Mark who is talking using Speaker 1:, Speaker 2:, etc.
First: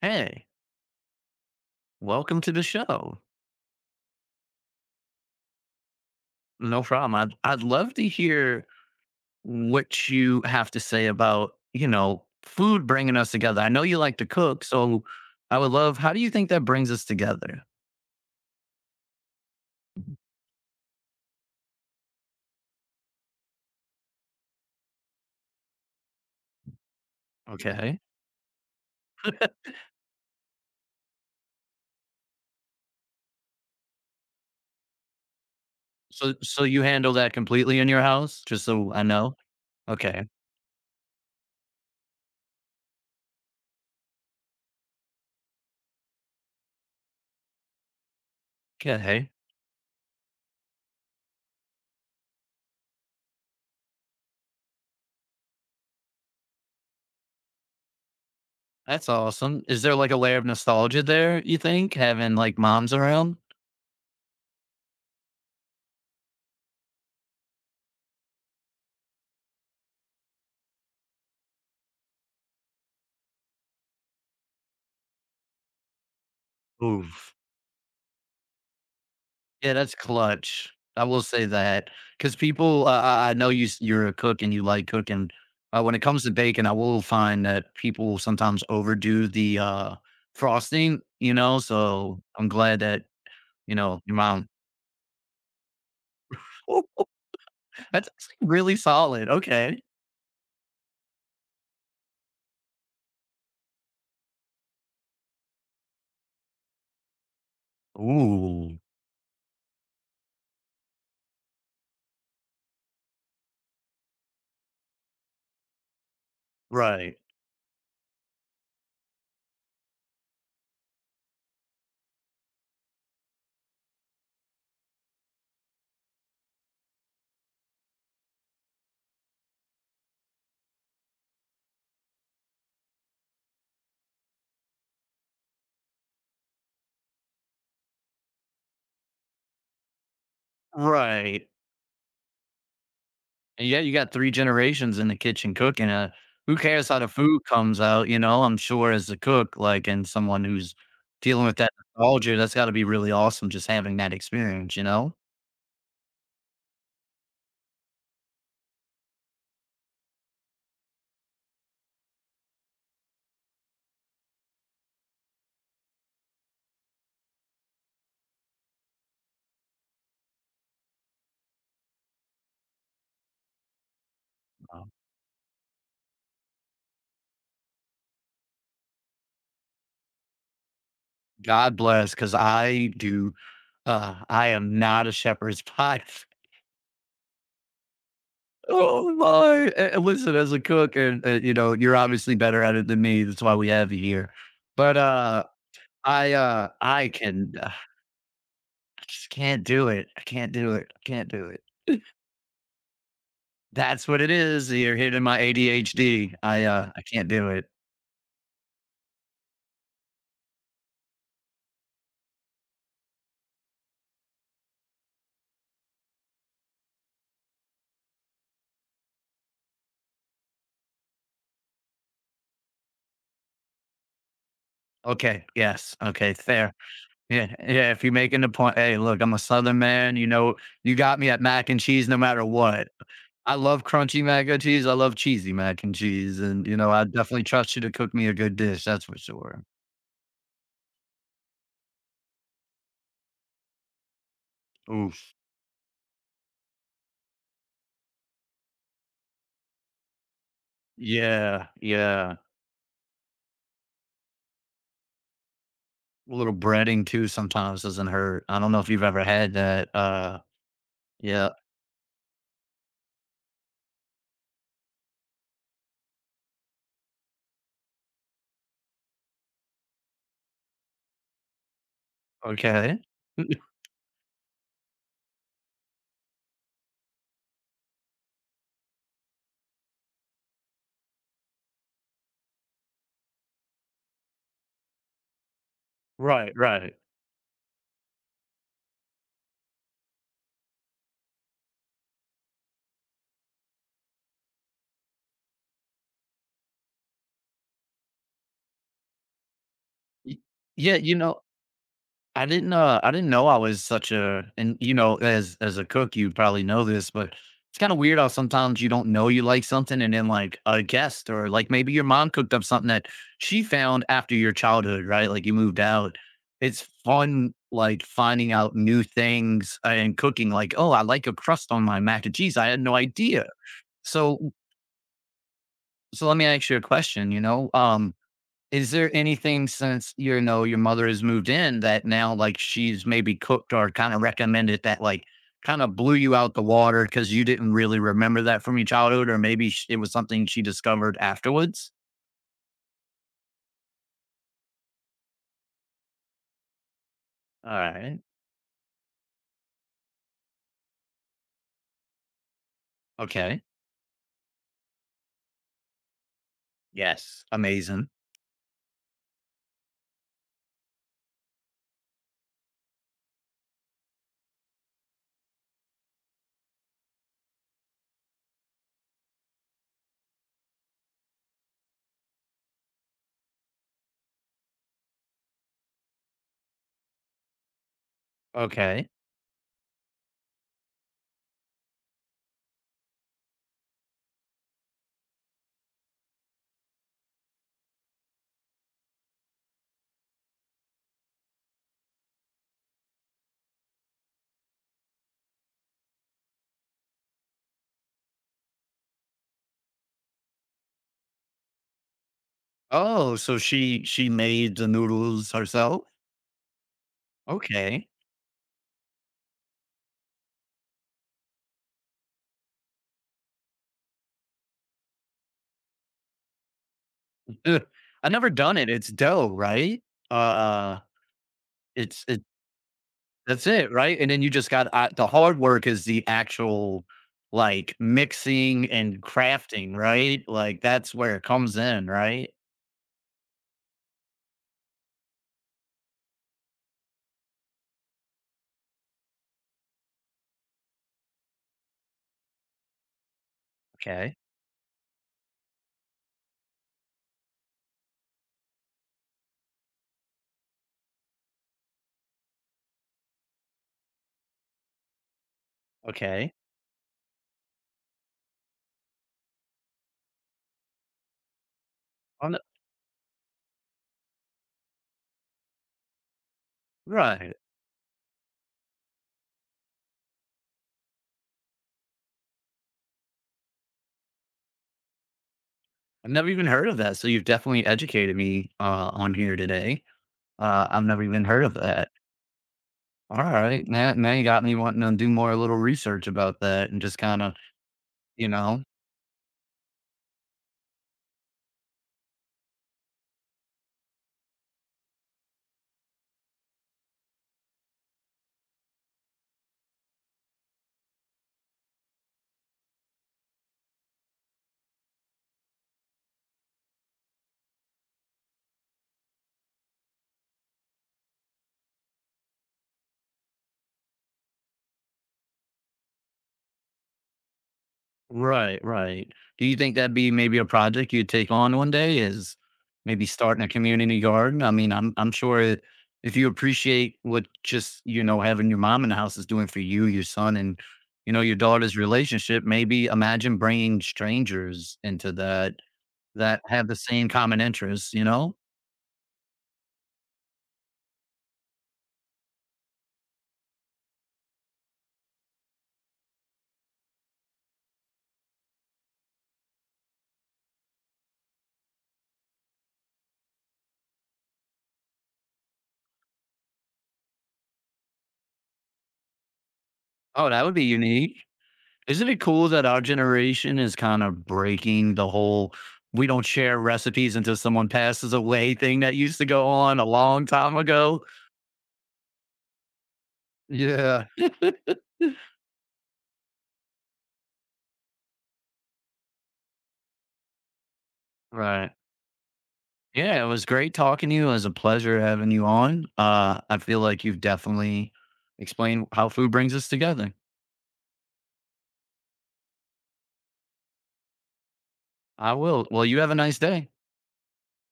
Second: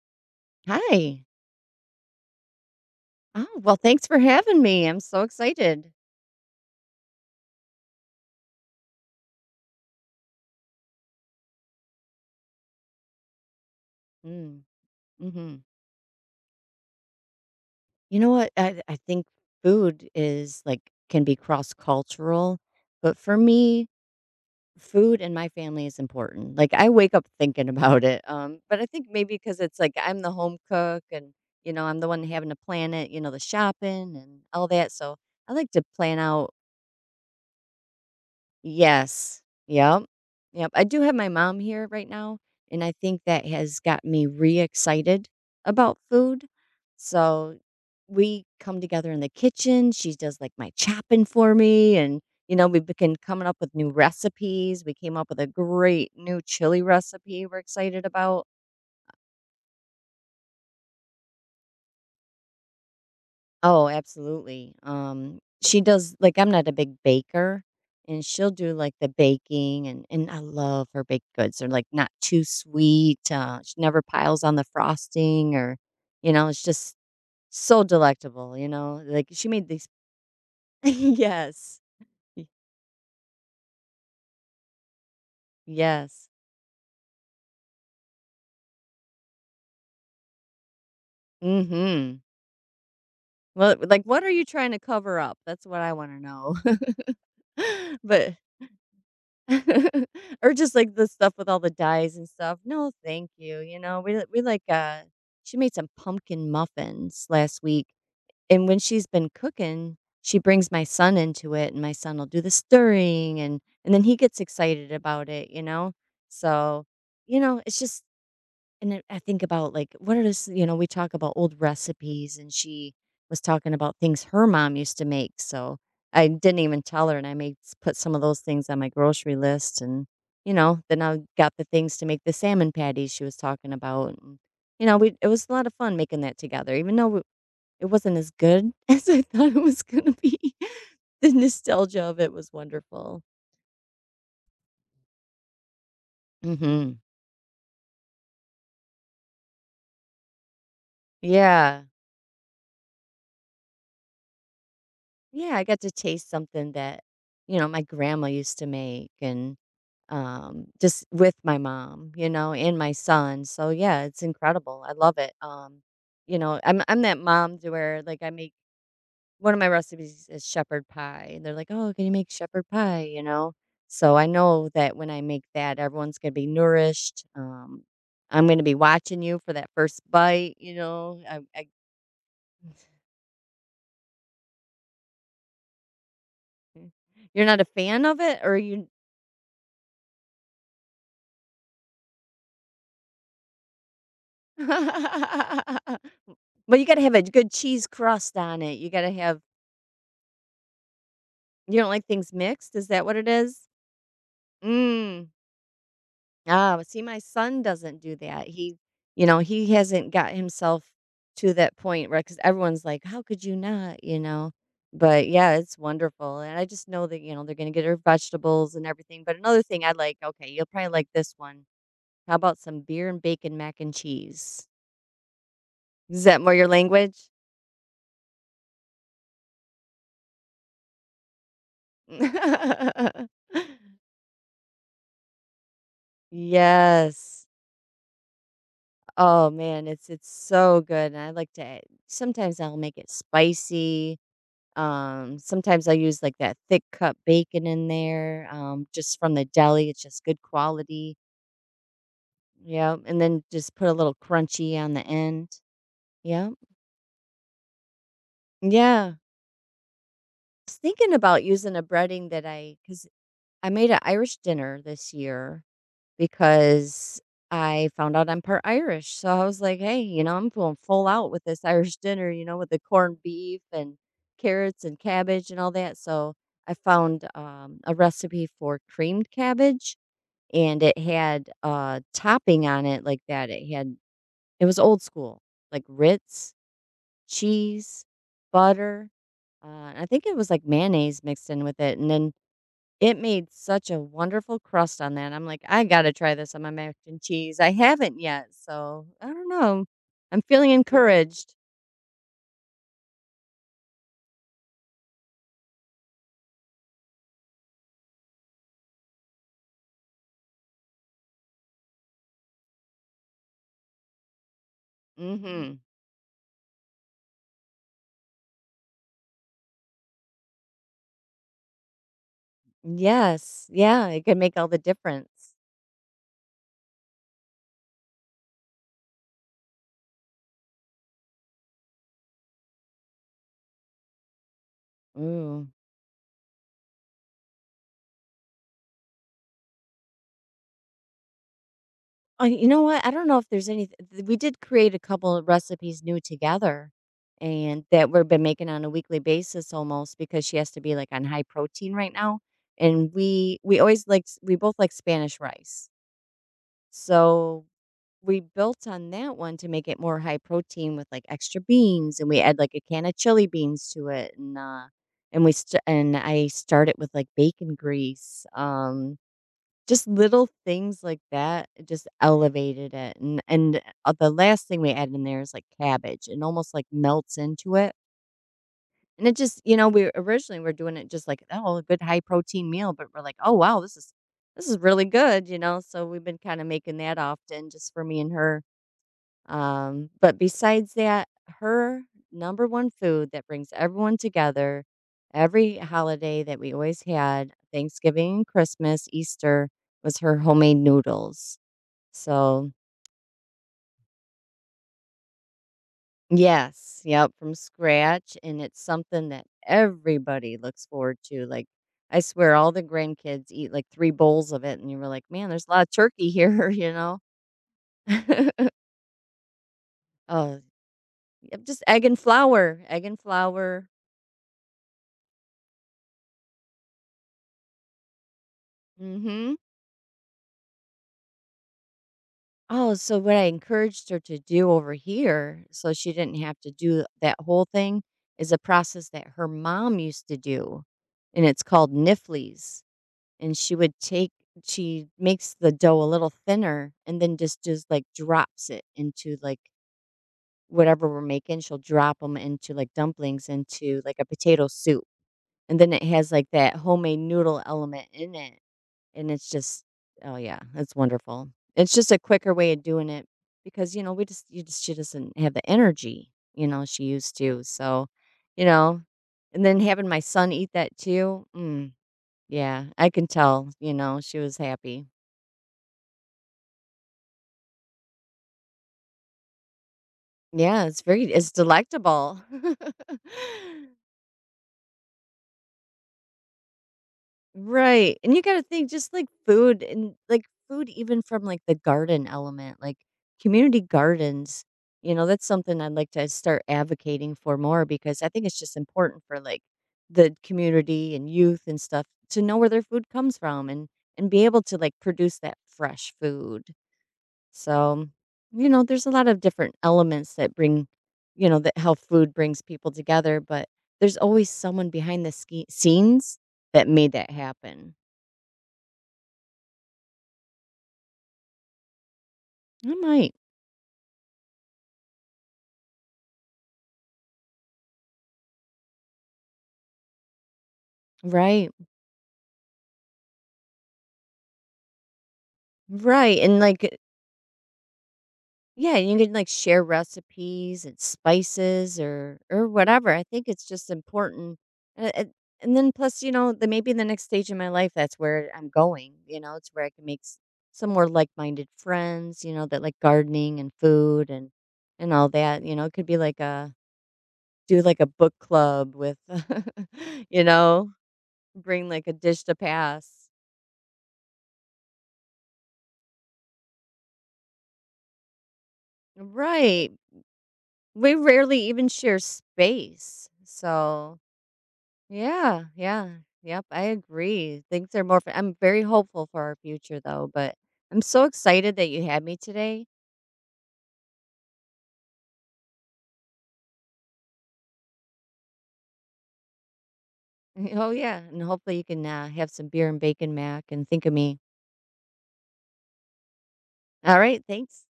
Speaker 1: Hey,
Speaker 2: Hi.
Speaker 1: welcome to the show.
Speaker 2: Oh, well, thanks for having me. I'm so excited.
Speaker 1: No problem. I'd love to hear what you have to say about, you know, food bringing us together. I know you like to
Speaker 2: Mm,
Speaker 1: cook, so I
Speaker 2: hmm.
Speaker 1: would love, how do you think that brings us together?
Speaker 2: You know what? I think food is like can be cross cultural, but for me, food and my family is important. Like I wake up thinking
Speaker 1: Okay.
Speaker 2: about it. But I think maybe because it's like I'm the home cook and I'm the one having to plan it. You know, the shopping and all that. So I like to plan
Speaker 1: So,
Speaker 2: out.
Speaker 1: so you handle that completely in your house, just so I know.
Speaker 2: Yes. Yep.
Speaker 1: Okay.
Speaker 2: Yep. I do have my mom here right now, and I think that has got me re-excited about food. So we come together in the
Speaker 1: Okay.
Speaker 2: kitchen. She does like my chopping for me, and we've been coming up with new recipes. We came up with a great new chili recipe we're excited about.
Speaker 1: That's awesome. Is there like a layer of nostalgia there, you think, having like moms around?
Speaker 2: Oh, absolutely. She does like I'm not a big baker, and she'll do like the baking, and I love her baked goods. They're like not too sweet. She never piles on the frosting, or it's just
Speaker 1: Ooh.
Speaker 2: so delectable. You know, like she made
Speaker 1: Yeah,
Speaker 2: these.
Speaker 1: that's clutch. I will say
Speaker 2: Yes,
Speaker 1: that because
Speaker 2: y-
Speaker 1: people I know you're a cook and you like cooking. When it comes
Speaker 2: yes.
Speaker 1: to bacon, I will find that people sometimes overdo the, frosting, you know,
Speaker 2: Mm-hmm.
Speaker 1: so I'm glad that,
Speaker 2: Well,
Speaker 1: you know,
Speaker 2: like,
Speaker 1: your
Speaker 2: what are you
Speaker 1: mom.
Speaker 2: trying to cover up? That's what I want to know.
Speaker 1: Oh, ooh, that's
Speaker 2: But
Speaker 1: actually really solid, okay.
Speaker 2: or just, like, the stuff with all the dyes and stuff. No, thank you, you know? We like, she made some pumpkin muffins last week, and
Speaker 1: Ooh,
Speaker 2: when she's been cooking, she brings my son into it, and my son will do the stirring, and then he gets excited about it, you know? So,
Speaker 1: right,
Speaker 2: you know, it's just and I think about, like, what are this you know, we talk about old recipes, and she was talking about things her mom used to make. So I didn't even tell her, and I made s put some of those things on my grocery list, and, you know, then I got the things to make the salmon patties she was talking about, and, you know, we it was a lot of fun making that together, even though w it wasn't as good as I thought it was gonna be. The
Speaker 1: right.
Speaker 2: nostalgia of it was wonderful.
Speaker 1: And yeah, you got 3 generations in the kitchen cooking, who cares
Speaker 2: Mhm.
Speaker 1: how the food comes out, you know? I'm sure as a cook, like, and someone who's dealing with that
Speaker 2: Yeah.
Speaker 1: nostalgia, that's gotta be really awesome just having that experience, you know?
Speaker 2: Yeah, I got to taste something that, you know, my grandma used to make, and just with my mom, you know, and my son. So yeah, it's incredible. I love it. You know, I'm that mom to where like I make one of my recipes is shepherd pie. And they're like, "Oh, can you make shepherd pie?" You know? So I know
Speaker 1: Um,
Speaker 2: that when I make that, everyone's gonna be nourished. Um, I'm gonna be watching you for that first bite, you know. I
Speaker 1: God bless, because I do, I am not a shepherd's pie.
Speaker 2: you're not a fan of it, or you
Speaker 1: Oh my! A listen, as a cook and, you know, you're obviously better at it than me, that's why we have you here. But,
Speaker 2: well, you gotta have a good
Speaker 1: I
Speaker 2: cheese crust on it. You gotta
Speaker 1: just
Speaker 2: have
Speaker 1: can't do it. I can't do it. I can't do it.
Speaker 2: you don't like things mixed? Is that what it is?
Speaker 1: That's what it is. You're hitting
Speaker 2: Mm.
Speaker 1: my ADHD.
Speaker 2: Ah, see,
Speaker 1: I
Speaker 2: my
Speaker 1: can't do
Speaker 2: son
Speaker 1: it.
Speaker 2: doesn't do that. He you know, he hasn't got himself to that point, where, because everyone's like, "How could you not?" You know? But yeah, it's wonderful, and I just know that, you know, they're gonna get her vegetables and everything, but another thing I like, okay, you'll probably like this one. How about some beer and bacon mac and cheese?
Speaker 1: Okay. Yes.
Speaker 2: Is
Speaker 1: Okay.
Speaker 2: that more your
Speaker 1: Fair.
Speaker 2: language?
Speaker 1: Yeah. Yeah. If you're making the point, hey, look, I'm a Southern man. You know, you got me at mac and cheese no matter what. I love crunchy mac and cheese. I love cheesy mac and cheese. And, you know, I definitely
Speaker 2: Yes.
Speaker 1: trust you to cook me a good dish. That's for
Speaker 2: Oh
Speaker 1: sure.
Speaker 2: man, it's so good. And I like to add sometimes I'll make it spicy.
Speaker 1: Oof.
Speaker 2: Sometimes I use like that thick cut bacon in there, just from the deli. It's just good quality.
Speaker 1: Yeah. Yeah.
Speaker 2: Yeah. And then just put a little crunchy on the end.
Speaker 1: A
Speaker 2: Yeah.
Speaker 1: little breading too sometimes doesn't hurt. I don't know if you've
Speaker 2: Yeah. I
Speaker 1: ever had that.
Speaker 2: was thinking about
Speaker 1: Yeah.
Speaker 2: using a breading that I, because I made an Irish dinner this year because I found out I'm part Irish. So I was like, hey, you know, I'm going full out with this Irish dinner, you know, with the
Speaker 1: Okay.
Speaker 2: corned beef and carrots and cabbage and all that. So I found a recipe for creamed cabbage, and it had a topping on it like that. It had, it was old school, like
Speaker 1: Right.
Speaker 2: Ritz,
Speaker 1: Right.
Speaker 2: cheese, butter. I think it was like mayonnaise mixed in with it. And then it made such a wonderful crust on that. I'm like, "I gotta try this on my mac and cheese." I haven't yet, so I don't know.
Speaker 1: Y-
Speaker 2: I'm feeling
Speaker 1: Yeah. You know,
Speaker 2: encouraged.
Speaker 1: I didn't know I was such a, and you know, as a cook you probably know this, but it's kind of weird how sometimes you don't know you like something, and then like a guest or like maybe your mom cooked up something that she found after your childhood, right, like you
Speaker 2: Mhm.
Speaker 1: moved out. It's fun like finding out new things, and cooking, like, oh, I like a crust on my mac and cheese, I had no idea.
Speaker 2: Yes. Yeah, it could
Speaker 1: So,
Speaker 2: make all the difference.
Speaker 1: so let me ask you a question. You know, is there anything since, you know, your mother has moved in that now like she's maybe cooked or kind of recommended that like
Speaker 2: Ooh.
Speaker 1: kind of blew you out the water because you didn't really remember that from your childhood, or maybe it was something she discovered afterwards?
Speaker 2: Oh, you know what? I don't know if there's any th we did create a couple of recipes new together,
Speaker 1: All
Speaker 2: and that
Speaker 1: right.
Speaker 2: we've been making on a weekly basis almost because she has to be, like, on high protein right now, and we
Speaker 1: Okay.
Speaker 2: we always liked we both like Spanish rice.
Speaker 1: Yes.
Speaker 2: So
Speaker 1: Amazing.
Speaker 2: we built on that one to make it more high protein with like extra beans, and we add like a can of chili beans to it, and and I start it with like bacon grease, um, just little things like that just elevated it, and the last thing we added in there is like cabbage and almost like melts into it,
Speaker 1: Okay.
Speaker 2: and it just, you know, we originally were doing it just like, oh, a good high protein meal, but we're like, oh wow, this is really good, you know? So we've been kind of making that often just for me and her. But besides that, her number one food that brings everyone together, every holiday that we always had, Thanksgiving, Christmas, Easter, was her homemade noodles. So,
Speaker 1: Oh, so she made the noodles herself.
Speaker 2: yes, yep, from
Speaker 1: Okay.
Speaker 2: scratch. And it's something that everybody looks forward to. Like, I swear all the grandkids eat like three bowls of it. And you were like, man, there's a lot of turkey here, you know?
Speaker 1: Ugh, I never done it. It's dough, right?
Speaker 2: Oh,
Speaker 1: Uh,
Speaker 2: yep, just egg and
Speaker 1: it's
Speaker 2: flour, egg and
Speaker 1: That's
Speaker 2: flour.
Speaker 1: it, right? And then you just got, the hard work is the actual like mixing and
Speaker 2: Mm hmm.
Speaker 1: crafting, right? Like that's where it comes in, right?
Speaker 2: Oh, so what I encouraged her to do over here, so she didn't have to do that whole thing, is a process that her mom used to do, and it's called nifflies. And she would take,
Speaker 1: Okay,
Speaker 2: she makes the dough a little thinner, and then just like drops it into like whatever we're making. She'll drop them into like dumplings, into like a potato soup, and then it has like
Speaker 1: okay.
Speaker 2: that homemade noodle element in it. And it's just oh, yeah, it's wonderful. It's just a
Speaker 1: On
Speaker 2: quicker
Speaker 1: the-
Speaker 2: way of doing it because, you know, we just you just she doesn't have the energy, you know, she used
Speaker 1: right.
Speaker 2: to. So, you know, and then having my son eat that too, mm, yeah, I can tell, you know, she was happy.
Speaker 1: I've never even heard of that, so you've definitely educated me, on here today.
Speaker 2: Yeah, it's
Speaker 1: I've never
Speaker 2: very
Speaker 1: even
Speaker 2: it's
Speaker 1: heard of that.
Speaker 2: delectable.
Speaker 1: All right, now you got me wanting to do more little research about that and just kind of,
Speaker 2: Right, and you
Speaker 1: you
Speaker 2: gotta
Speaker 1: know.
Speaker 2: think just, like, food and, like, food even from, like, the garden element, like, community gardens, you know, that's something I'd like to start advocating for more, because I think it's just important for, like, the community and youth and stuff to know where their food comes from, and be able to, like, produce that fresh food. So, you know, there's a lot of different elements that bring you know, that how food brings people together, but there's always someone behind the ski scenes that made that happen.
Speaker 1: Right, right. Do you think that'd be maybe a project you'd take on one day is
Speaker 2: I
Speaker 1: maybe
Speaker 2: might.
Speaker 1: starting a community garden? I mean, I'm sure it, if you appreciate what just, you know, having your mom in the house is doing for you, your son and, you know, your
Speaker 2: Right.
Speaker 1: daughter's relationship, maybe imagine bringing strangers into that
Speaker 2: Right. And
Speaker 1: that
Speaker 2: like
Speaker 1: have the same common interests, you know?
Speaker 2: yeah, you can like share recipes and spices or whatever. I think it's just important. And, and and then plus, you know, the, maybe the next stage in my life, that's where I'm going, you know, it's where I can make some more like-minded friends, you know, that like gardening and food and all that, you know. It could be like a do like a book club with you
Speaker 1: Oh, that would be
Speaker 2: know,
Speaker 1: unique.
Speaker 2: bring like a
Speaker 1: Isn't it
Speaker 2: dish to
Speaker 1: cool that our
Speaker 2: pass.
Speaker 1: generation is kind of breaking the whole we don't share recipes until someone passes away thing that used to go
Speaker 2: Right.
Speaker 1: on a long time
Speaker 2: We
Speaker 1: ago?
Speaker 2: rarely even share space. So,
Speaker 1: Yeah.
Speaker 2: yeah, yeah. Yep, I agree. Things are more I'm very hopeful for our future though, but I'm so excited that
Speaker 1: Right.
Speaker 2: you had me today.
Speaker 1: Yeah, it was great talking to you. It was a pleasure having you on. I feel like you've definitely explained how food brings us together.
Speaker 2: Oh yeah, and hopefully you can, have some beer and bacon mac and think of me.
Speaker 1: I will. Well, you have a nice day.
Speaker 2: All right, thanks.